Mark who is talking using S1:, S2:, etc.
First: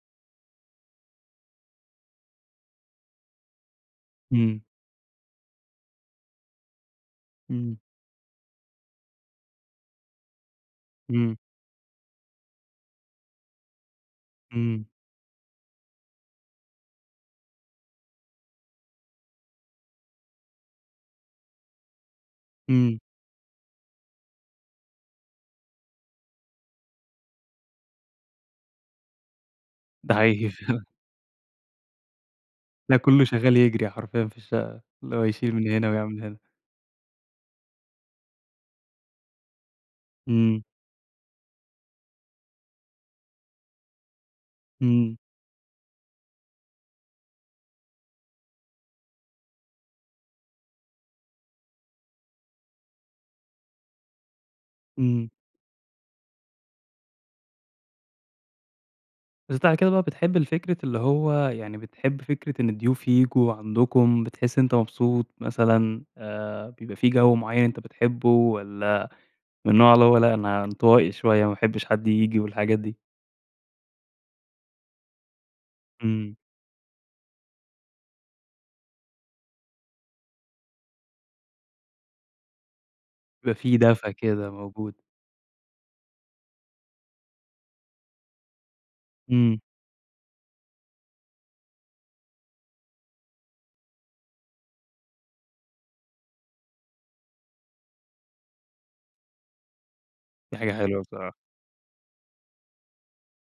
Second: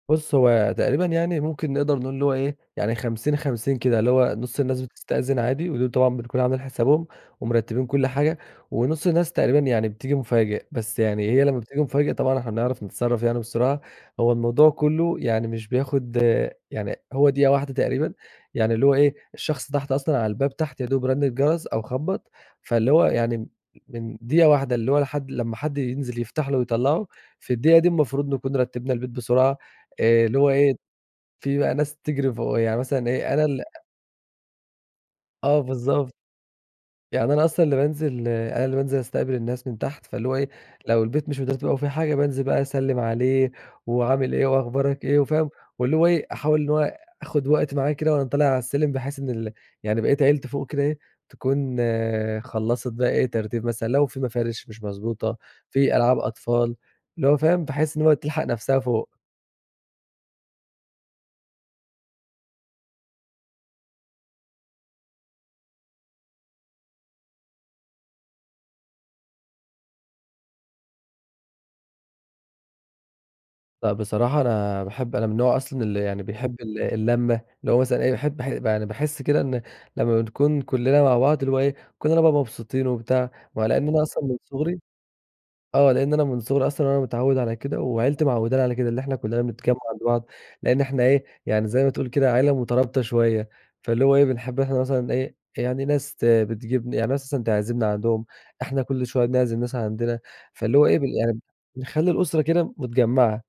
S1: بص، هو تقريبًا يعني ممكن نقدر نقول اللي هو إيه، يعني 50، 50 كده، اللي هو نص
S2: امم.
S1: الناس بتستأذن عادي، ودول طبعًا بنكون عاملين حسابهم
S2: امم.
S1: ومرتبين كل حاجة، ونص الناس تقريبًا يعني بتيجي مفاجئ. بس يعني
S2: امم.
S1: هي لما بتيجي مفاجئ، طبعًا إحنا بنعرف نتصرف يعني بسرعة. هو الموضوع
S2: امم.
S1: كله يعني مش بياخد آآ، يعني هو دقيقة واحدة تقريبًا، يعني اللي هو إيه، الشخص تحت أصلًا على الباب تحت يا دوب رن الجرس أو خبَّط، فاللي
S2: امم.
S1: هو يعني م من دقيقة واحدة اللي هو لحد لما حد ينزل يفتح له ويطلَّعه، في الدقيقة دي المفروض نكون رتبنا البيت بسرعة،
S2: دا
S1: اللي هو
S2: حقيقي
S1: إيه،
S2: فعلًا.
S1: في بقى ناس تجري فوق يعني
S2: تلاقي
S1: مثلًا
S2: كله
S1: إيه أنا
S2: شغال
S1: اللي أ
S2: يجري حرفيًا في الشقة، اللي هو بيشيل
S1: آه،
S2: من هنا
S1: بالضبط.
S2: ويعمل هنا.
S1: يعني أنا أصلًا اللي بانزل أنا اللي بانزل أستقبل الناس من تحت. فاللي هو إيه،
S2: امم.
S1: لو البيت مش مترتب أو فيه حاجة، بانزل بقى أسلم عليه وعامل إيه وأخبارك
S2: امم.
S1: إيه وفاهم؟ واللي هو إيه أحاول اللي هو آخد وقت معاه كده وأنا طالع على السلم، بحيث إن ال يعني بقية عيلتي فوق كده إيه، تكون خلَّصت بقى إيه ترتيب مثلًا؛ لو في مفارش مش
S2: امم.
S1: مضبوطة، في ألعاب أطفال، اللي هو فاهم؟ بحيث إن هو تلحق نفسها فوق.
S2: بس بعد كده بقى بتحب الفكرة اللي هو يعني بتحب فكرة إن الضيوف ييجوا عندكم بتحس أنت مبسوط مثلًا. آآ، بيبقى في جو معين أنت بتحبه، والّا من النوع اللي هو لأ انطوائي شوية ما باحبش حد ييجي والحاجات دي؟
S1: لأ، بصراحة أنا باحب أنا من نوع أصلًا اللي يعني
S2: امم.
S1: بيحب ال اللمة. اللي هو مثلًا إيه باحب ح أنا باحس كده إن لما بنكون كلنا مع بعض، اللي هو إيه، كلنا مبسوطين وبتاع.
S2: بيبقى
S1: وعلى
S2: في
S1: إن أنا
S2: دفا
S1: أصلًا من
S2: كده
S1: صغري
S2: موجود.
S1: آه، لإن أنا من صغري أصلًا وأنا متعود على كده، وعيلتي معوّدانا على كده، إن إحنا كلنا
S2: امم.
S1: بنتجمع مع بعض، لأن إحنا ايه، يعني زي ما تقول كده عيلة مترابطة شوية، فاللي هو إيه، بنحب إحنا مثلًا إيه، يعني ناس ت بتجيب ن يعني ناس مثلًا تعزمنا عندهم، إحنا كل شوية بنعزم ناس عندنا،
S2: دي حاجة
S1: فاللي هو إيه
S2: حلوة
S1: بال
S2: بصراحة.
S1: يعني نخلي الأسرة كده متجمعة.